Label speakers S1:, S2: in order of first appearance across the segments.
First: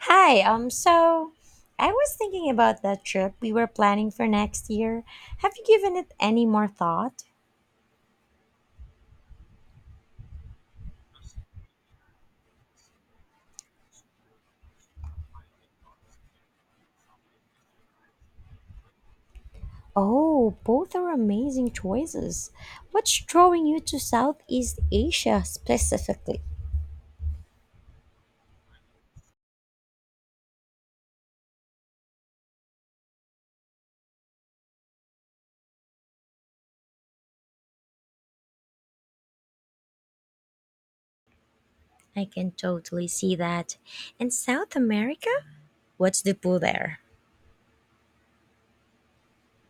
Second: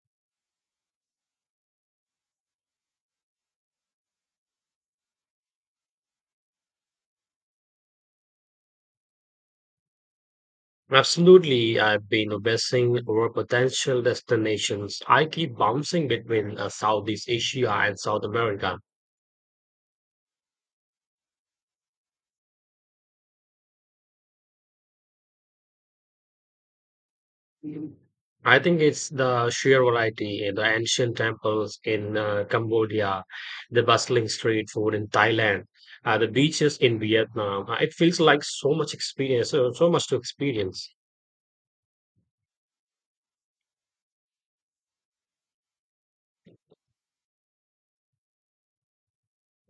S1: Hi, so I was thinking about that trip we were planning for next year. Have you given it any more thought?
S2: Absolutely, I've been obsessing over potential destinations. I keep bouncing between Southeast Asia and South America.
S1: Oh, both are amazing choices. What's drawing you to Southeast Asia specifically?
S2: I think it's the sheer variety, the ancient temples in Cambodia, the bustling street food in Thailand, the beaches in Vietnam. It feels like so much so much to experience.
S1: I can totally see that. And South America? What's the pull there?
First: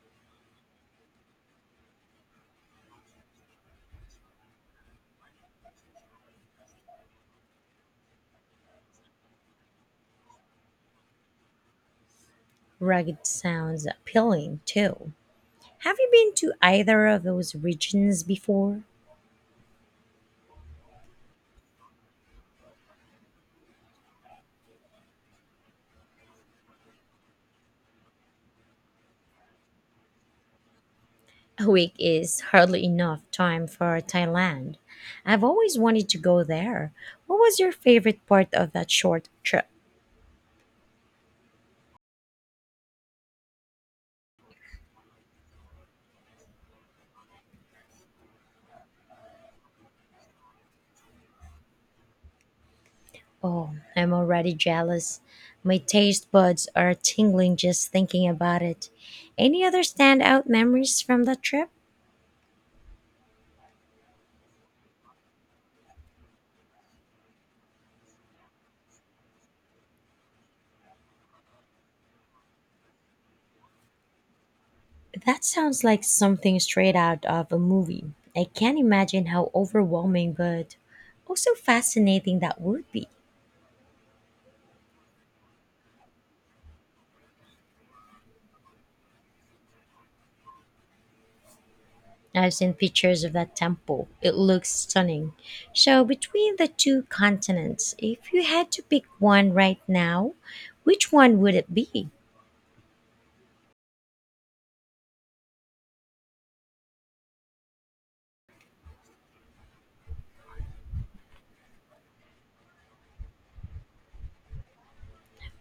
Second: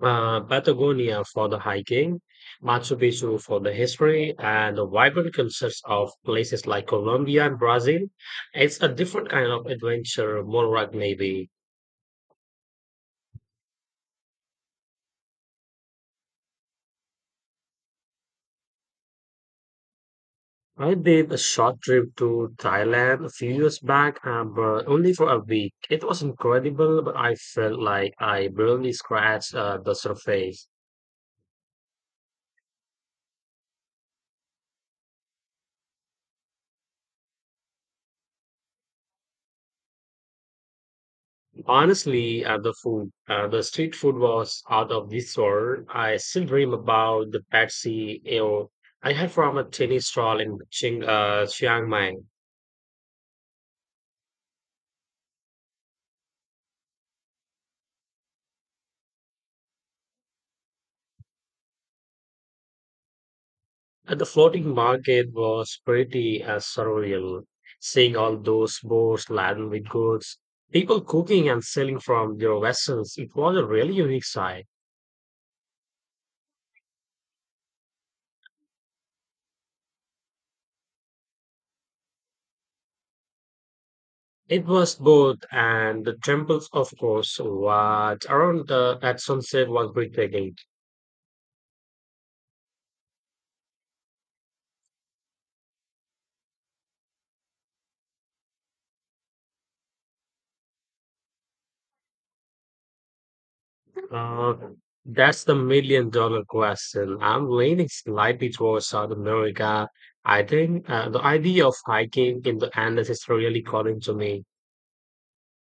S2: Patagonia for the hiking, Machu Picchu for the history, and the vibrant cultures of places like Colombia and Brazil. It's a different kind of adventure, more like maybe.
S1: Rugged sounds appealing too. Have you been to either of those regions before?
S2: I did a short trip to Thailand a few years back, but only for a week. It was incredible, but I felt like I barely scratched the surface.
S1: A week is hardly enough time for Thailand. I've always wanted to go there. What was your favorite part of that short trip?
S2: Honestly, the the street food was out of this world. I still dream about the patsy ale I had from a tiny stall in Chiang Mai.
S1: Oh, I'm already jealous. My taste buds are tingling just thinking about it. Any other standout memories from that trip?
S2: The floating market was pretty surreal, seeing all those boats laden with goods, people cooking and selling from their vessels. It was a really unique sight.
S1: That sounds like something straight out of a movie. I can't imagine how overwhelming but also fascinating that would be.
S2: It was both, and the temples, of course, what around the, at sunset was breathtaking.
S1: I've seen pictures of that temple. It looks stunning. So, between the two continents, if you had to pick one right now, which one would it be?
S2: Uh, that's the million dollar question. I'm leaning slightly towards South America. I think the idea of hiking in the Andes is really calling to me.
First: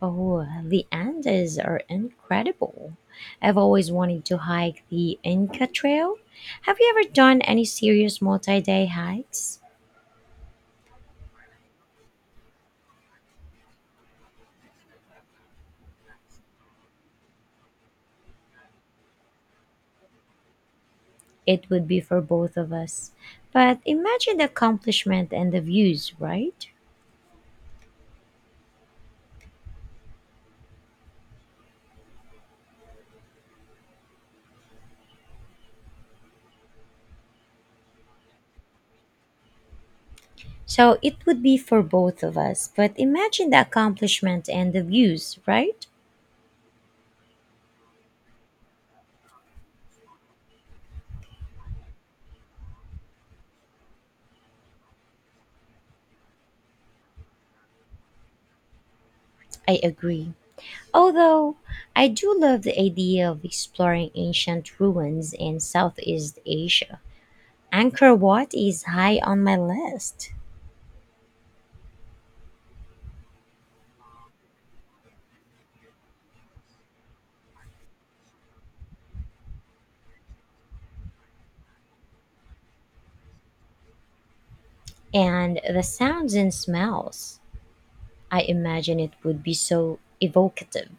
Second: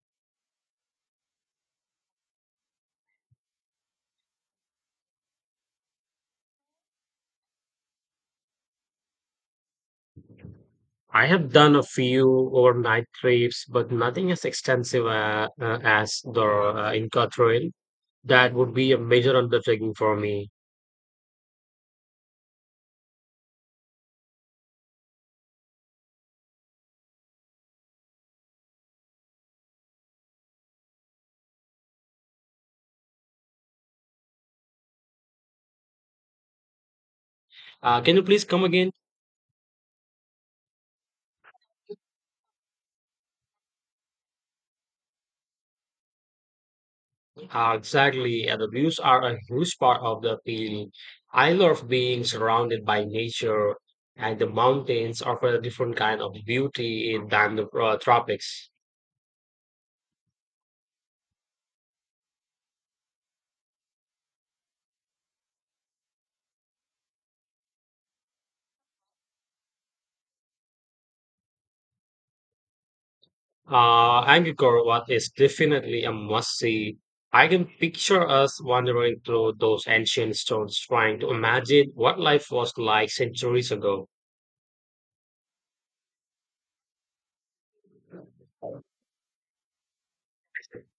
S1: Oh, the Andes are incredible. I've always wanted to hike the Inca Trail. Have you ever done any serious multi day hikes?
S2: I have done a few overnight trips, but nothing as extensive as the Inca Trail. That would be a major undertaking for me.
S1: It would be for both of us. But imagine the accomplishment and the views, right?
S2: Can you please come again?
S1: So it would be for both of us, but imagine the accomplishment and the views, right?
S2: Exactly, and the views are a huge part of the appeal. I love being surrounded by nature, and the mountains offer a different kind of beauty than the tropics.
S1: I agree. Although I do love the idea of exploring ancient ruins in Southeast Asia. Angkor Wat is high on my list,
S2: Angkor Wat is definitely a must-see. I can picture us wandering through those ancient stones, trying to imagine what life was like centuries ago.
S1: and the sounds and smells. I imagine it would be so evocative.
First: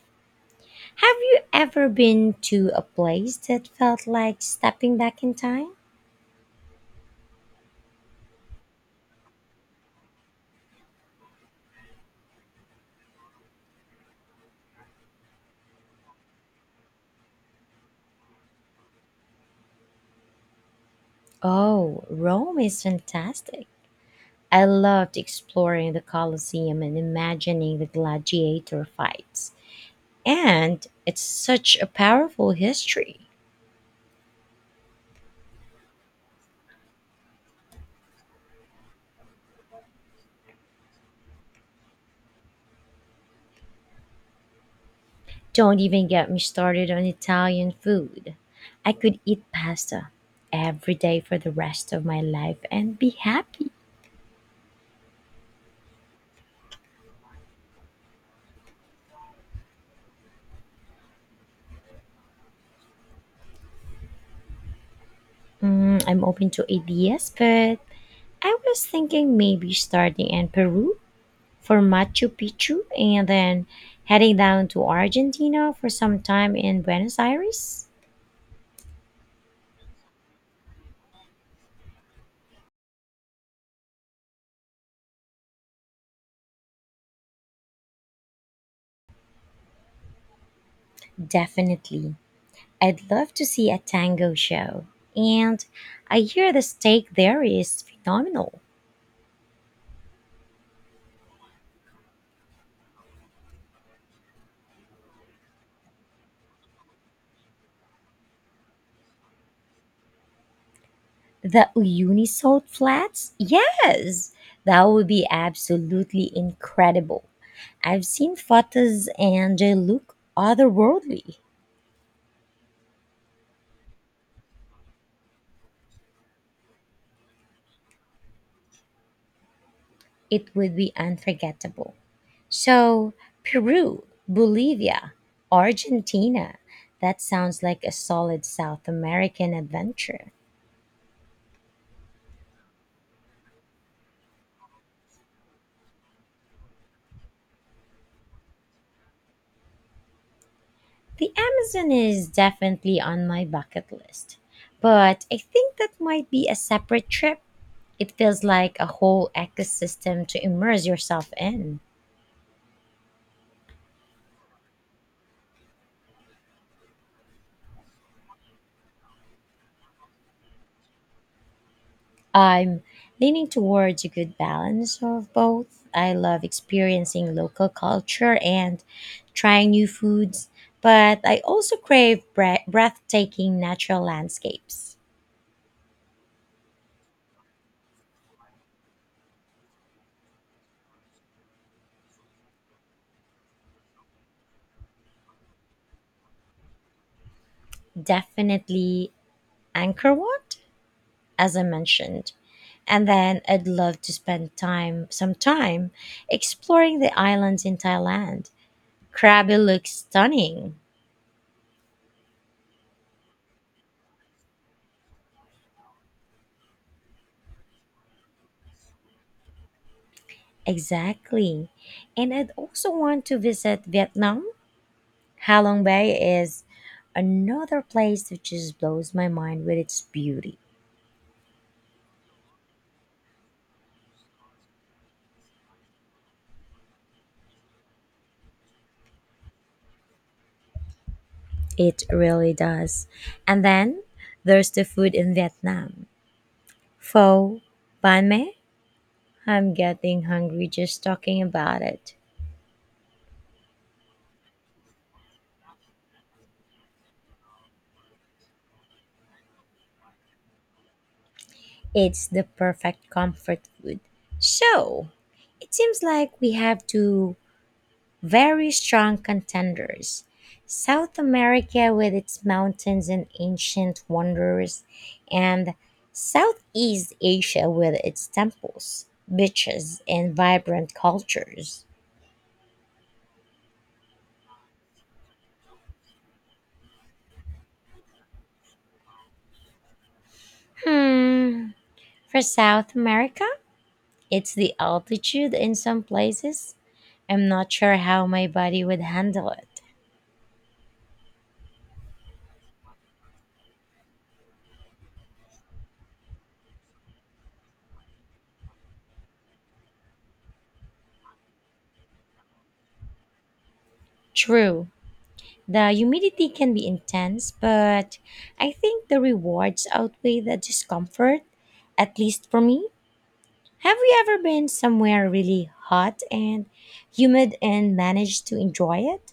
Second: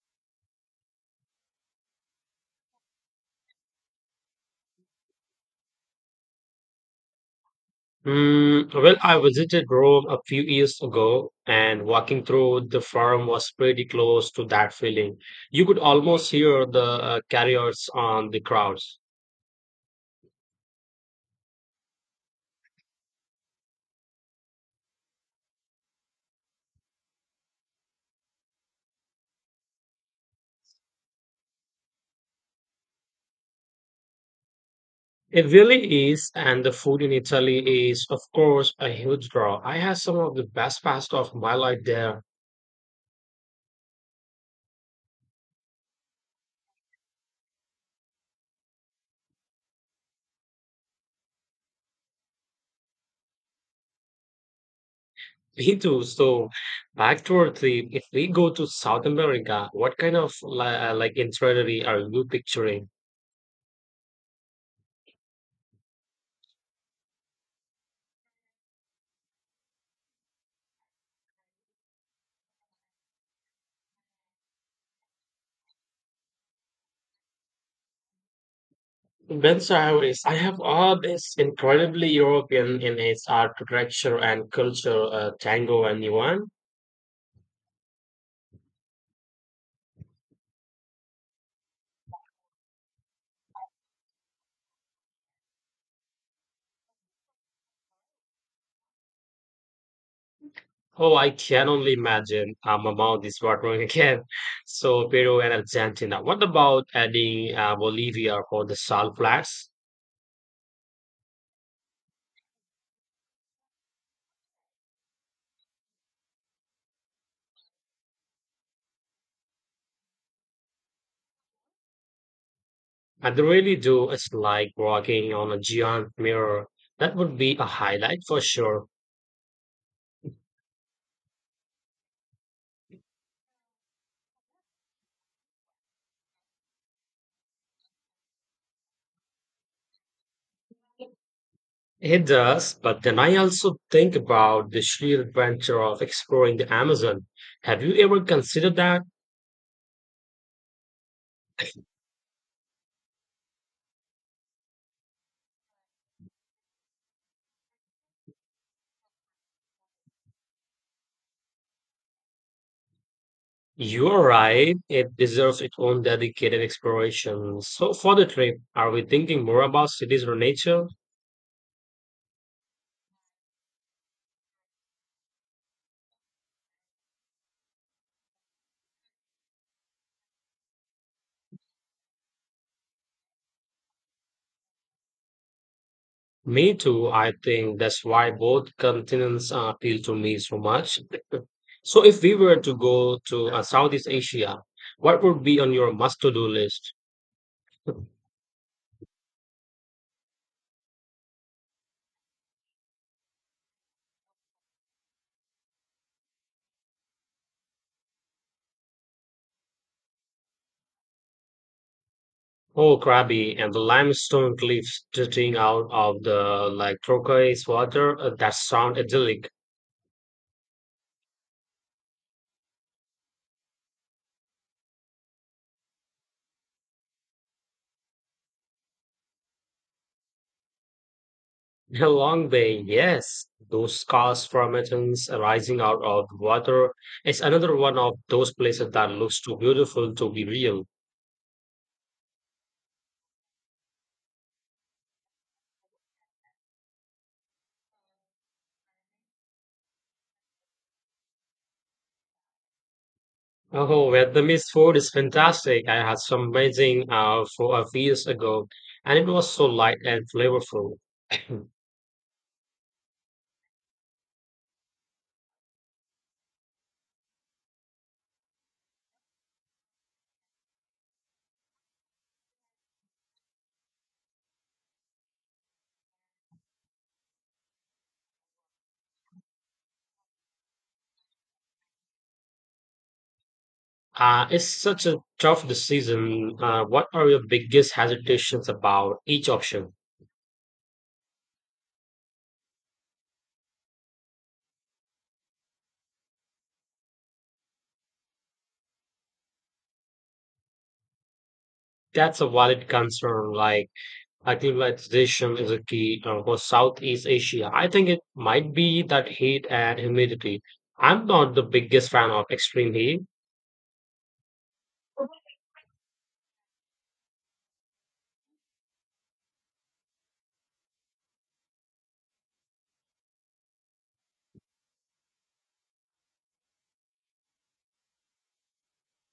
S1: Have you ever been to a place that felt like stepping back in time?
S2: Mm, well, I visited Rome a few years ago, and walking through the forum was pretty close to that feeling. You could almost hear the carriers on the crowds.
S1: Oh, Rome is fantastic. I loved exploring the Colosseum and imagining the gladiator fights. And it's such a powerful history.
S2: It really is, and the food in Italy is, of course, a huge draw. I had some of the best pasta of my life there.
S1: Don't even get me started on Italian food. I could eat pasta every day for the rest of my life and be happy.
S2: Me too. So, back to our theme. If we go to South America, what kind of like itinerary are you picturing?
S1: Mm, I'm open to ideas, but I was thinking maybe starting in Peru for Machu Picchu and then heading down to Argentina for some time in Buenos Aires.
S2: Buenos Aires, I have all this incredibly European in its architecture and culture, tango and yuan.
S1: Definitely. I'd love to see a tango show. And I hear the steak there is phenomenal.
S2: Oh, I can only imagine. My mouth is watering again. So Peru and Argentina. What about adding Bolivia for the salt flats?
S1: The Uyuni Salt Flats? Yes! That would be absolutely incredible. I've seen photos and they look otherworldly.
S2: I really do. It's like walking on a giant mirror. That would be a highlight for sure.
S1: It would be unforgettable. So, Peru, Bolivia, Argentina. That sounds like a solid South American adventure.
S2: It does, but then I also think about the sheer adventure of exploring the Amazon. Have you ever considered that?
S1: The Amazon is definitely on my bucket list, but I think that might be a separate trip. It feels like a whole ecosystem to immerse yourself in.
S2: You are right, it deserves its own dedicated exploration. So, for the trip, are we thinking more about cities or nature?
S1: I'm leaning towards a good balance of both. I love experiencing local culture and trying new foods, but I also crave breathtaking natural landscapes.
S2: Me too. I think that's why both continents appeal to me so much. So, if we were to go to Southeast Asia, what would be on your must to do list?
S1: Definitely Angkor Wat, as I mentioned. And then I'd love to spend some time, exploring the islands in Thailand. Krabi looks stunning.
S2: Oh, Krabi and the limestone cliffs jutting out of the like turquoise water. That sound idyllic.
S1: Exactly. And I'd also want to visit Vietnam. Ha Long Bay is another place that just blows my mind with its beauty.
S2: A long way, yes. Those scarce formations arising out of the water is another one of those places that looks too beautiful to be real.
S1: It really does. And then there's the food in Vietnam. Pho, banh mi. I'm getting hungry just talking about it.
S2: Oh, Vietnamese food is fantastic. I had some amazing for a few years ago, and it was so light and flavorful.
S1: It's the perfect comfort food. So, it seems like we have two very strong contenders: South America with its mountains and ancient wonders, and Southeast Asia with its temples, beaches, and vibrant cultures.
S2: It's such a tough decision. What are your biggest hesitations about each option?
S1: Hmm, for South America, it's the altitude in some places. I'm not sure how my body would handle it.
S2: That's a valid concern. Like, acclimatization is a key for Southeast Asia. I think it might be that heat and humidity. I'm not the biggest fan of extreme heat.
S1: True. The humidity can be intense, but I think the rewards outweigh the discomfort, at least for me. Have you ever been somewhere really hot and humid and managed to enjoy it?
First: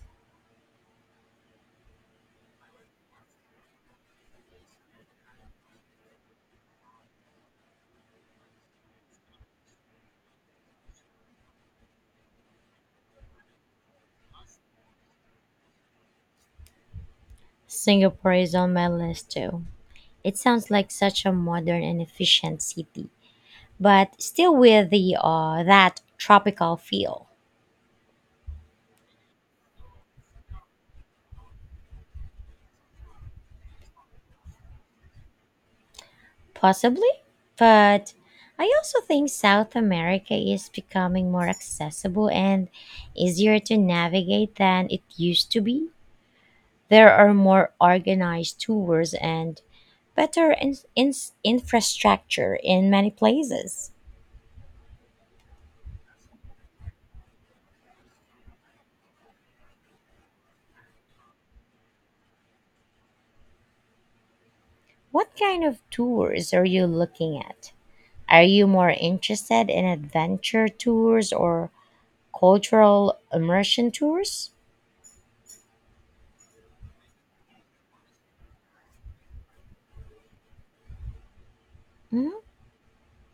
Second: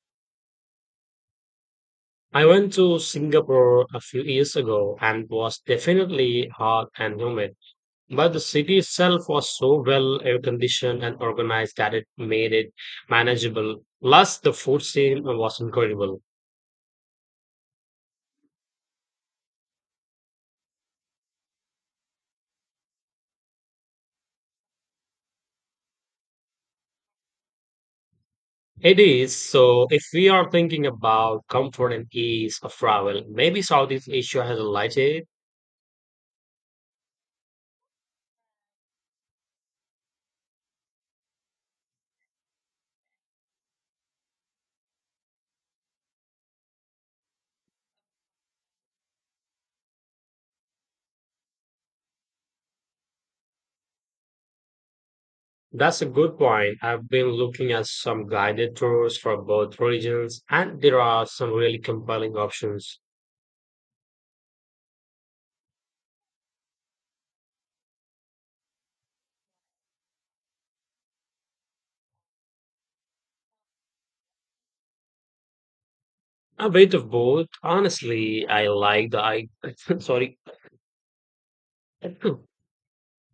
S2: I went to Singapore a few years ago and was definitely hot and humid. But the city itself was so well air conditioned and organized that it made it manageable. Plus, the food scene was incredible.
S1: Singapore is on my list too. It sounds like such a modern and efficient city, but still with the that tropical feel.
S2: It is. So, if we are thinking about comfort and ease of travel, maybe Southeast Asia has a light.
S1: Possibly, but I also think South America is becoming more accessible and easier to navigate than it used to be. There are more organized tours and better infrastructure in many places.
S2: That's a good point. I've been looking at some guided tours for both religions, and there are some really compelling options.
S1: What kind of tours are you looking at? Are you more interested in adventure tours or cultural immersion tours?
S2: A bit of both. Honestly, I like the I sorry.
S1: Hmm?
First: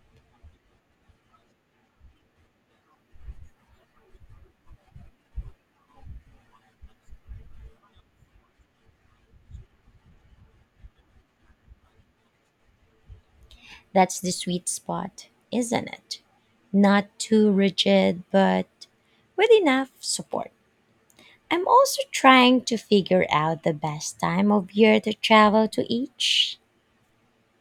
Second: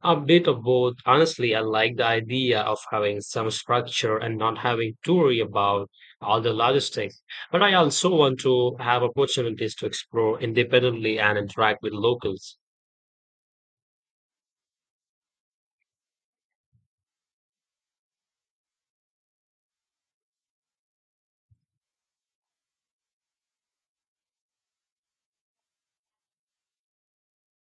S2: A bit of both. Honestly, I like the idea of having some structure and not having to worry about all the logistics. But I also want to have opportunities to explore independently and interact with locals.
S1: That's the sweet spot, isn't it? Not too rigid, but with enough support. I'm also trying to figure out the best time of year to travel to each.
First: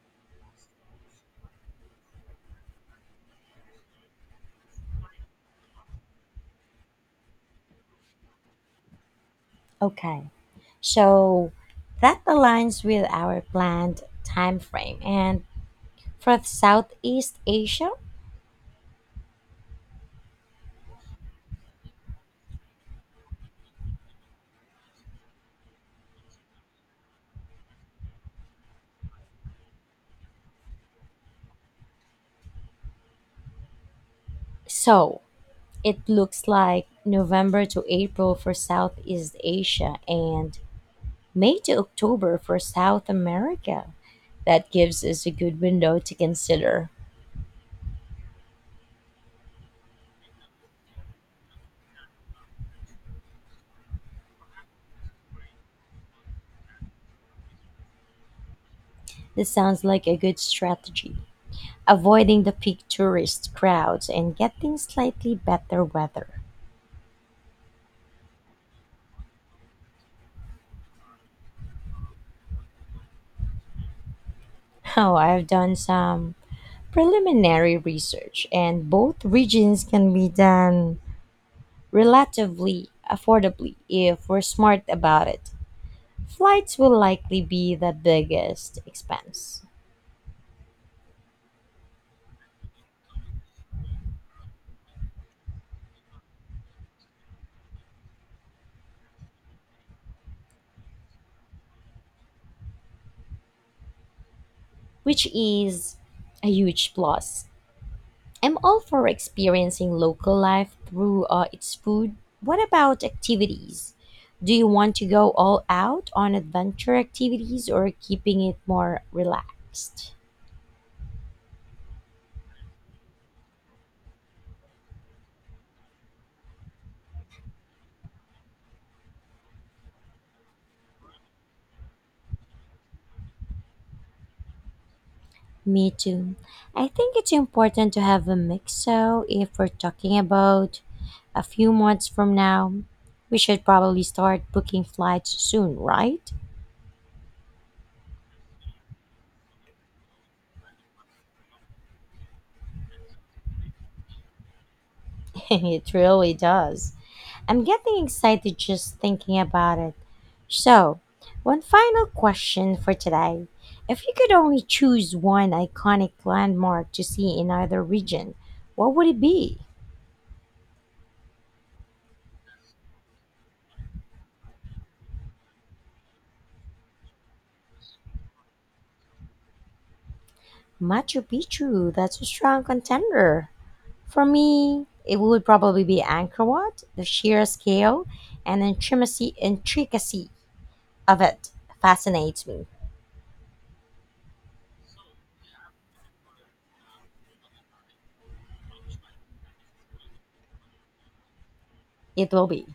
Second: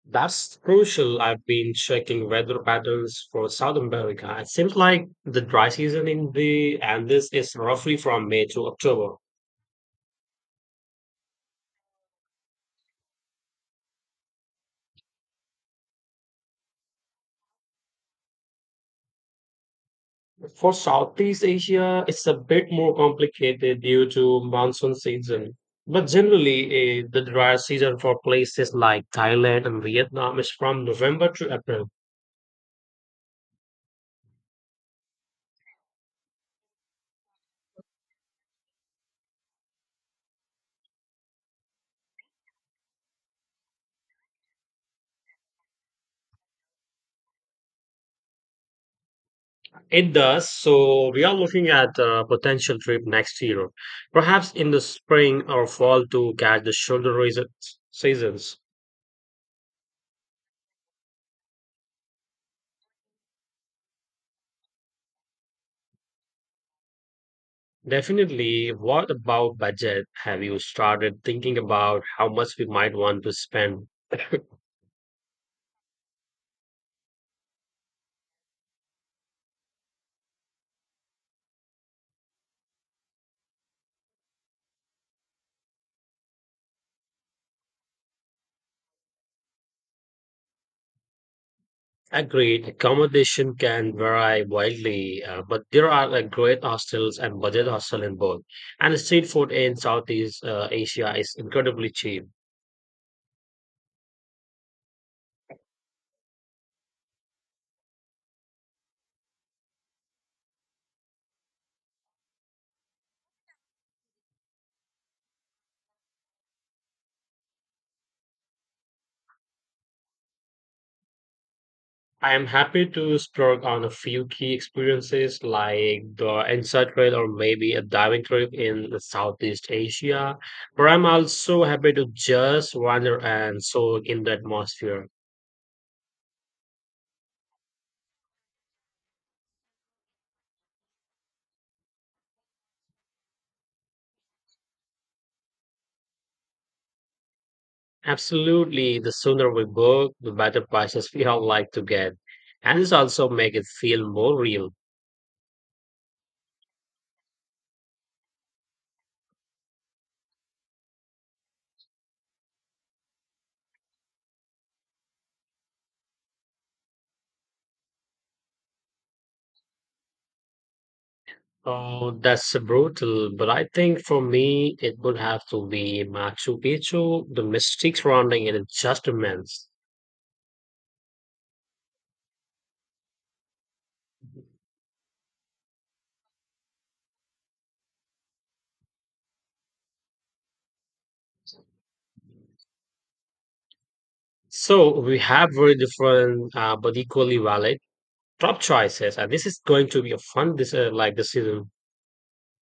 S2: That's crucial. I've been checking weather patterns for South America. It seems like the dry season in the Andes is roughly from May to October.
S1: Okay, so that aligns with our planned time frame. And for Southeast Asia,
S2: For Southeast Asia, it's a bit more complicated due to monsoon season. But generally, the dry season for places like Thailand and Vietnam is from November to April.
S1: so it looks like November to April for Southeast Asia and May to October for South America. That gives us a good window to consider.
S2: It does. So we are looking at a potential trip next year, perhaps in the spring or fall to catch the seasons.
S1: This sounds like a good strategy. Avoiding the peak tourist crowds and getting slightly better weather.
S2: Definitely. What about budget? Have you started thinking about how much we might want to spend?
S1: Oh, I've done some preliminary research, and both regions can be done relatively affordably if we're smart about it. Flights will likely be the biggest expense,
S2: Agreed, accommodation can vary widely, but there are like great hostels and budget hostel in both. And street food in Southeast Asia is incredibly cheap.
S1: which is a huge plus. I'm all for experiencing local life through its food. What about activities? Do you want to go all out on adventure activities or keeping it more relaxed?
S2: I am happy to splurge on a few key experiences like the inside trail or maybe a diving trip in the Southeast Asia. But I'm also happy to just wander and soak in the atmosphere.
S1: Me too. I think it's important to have a mix. So, if we're talking about a few months from now, we should probably start booking flights soon, right?
S2: Absolutely, the sooner we book, the better prices we all like to get. And this also make it feel more real.
S1: It really does. I'm getting excited just thinking about it. So, one final question for today. If you could only choose one iconic landmark to see in either region, what would it be?
S2: Oh, that's brutal, but I think for me it would have to be Machu Picchu. The mystic surrounding it is just immense.
S1: Machu Picchu, that's a strong contender. For me, it would probably be Angkor Wat. The sheer scale and intricacy of it fascinates me.
S2: So we have very different, but equally valid top choices, and this is going to be a fun this like decision.
S1: It will be.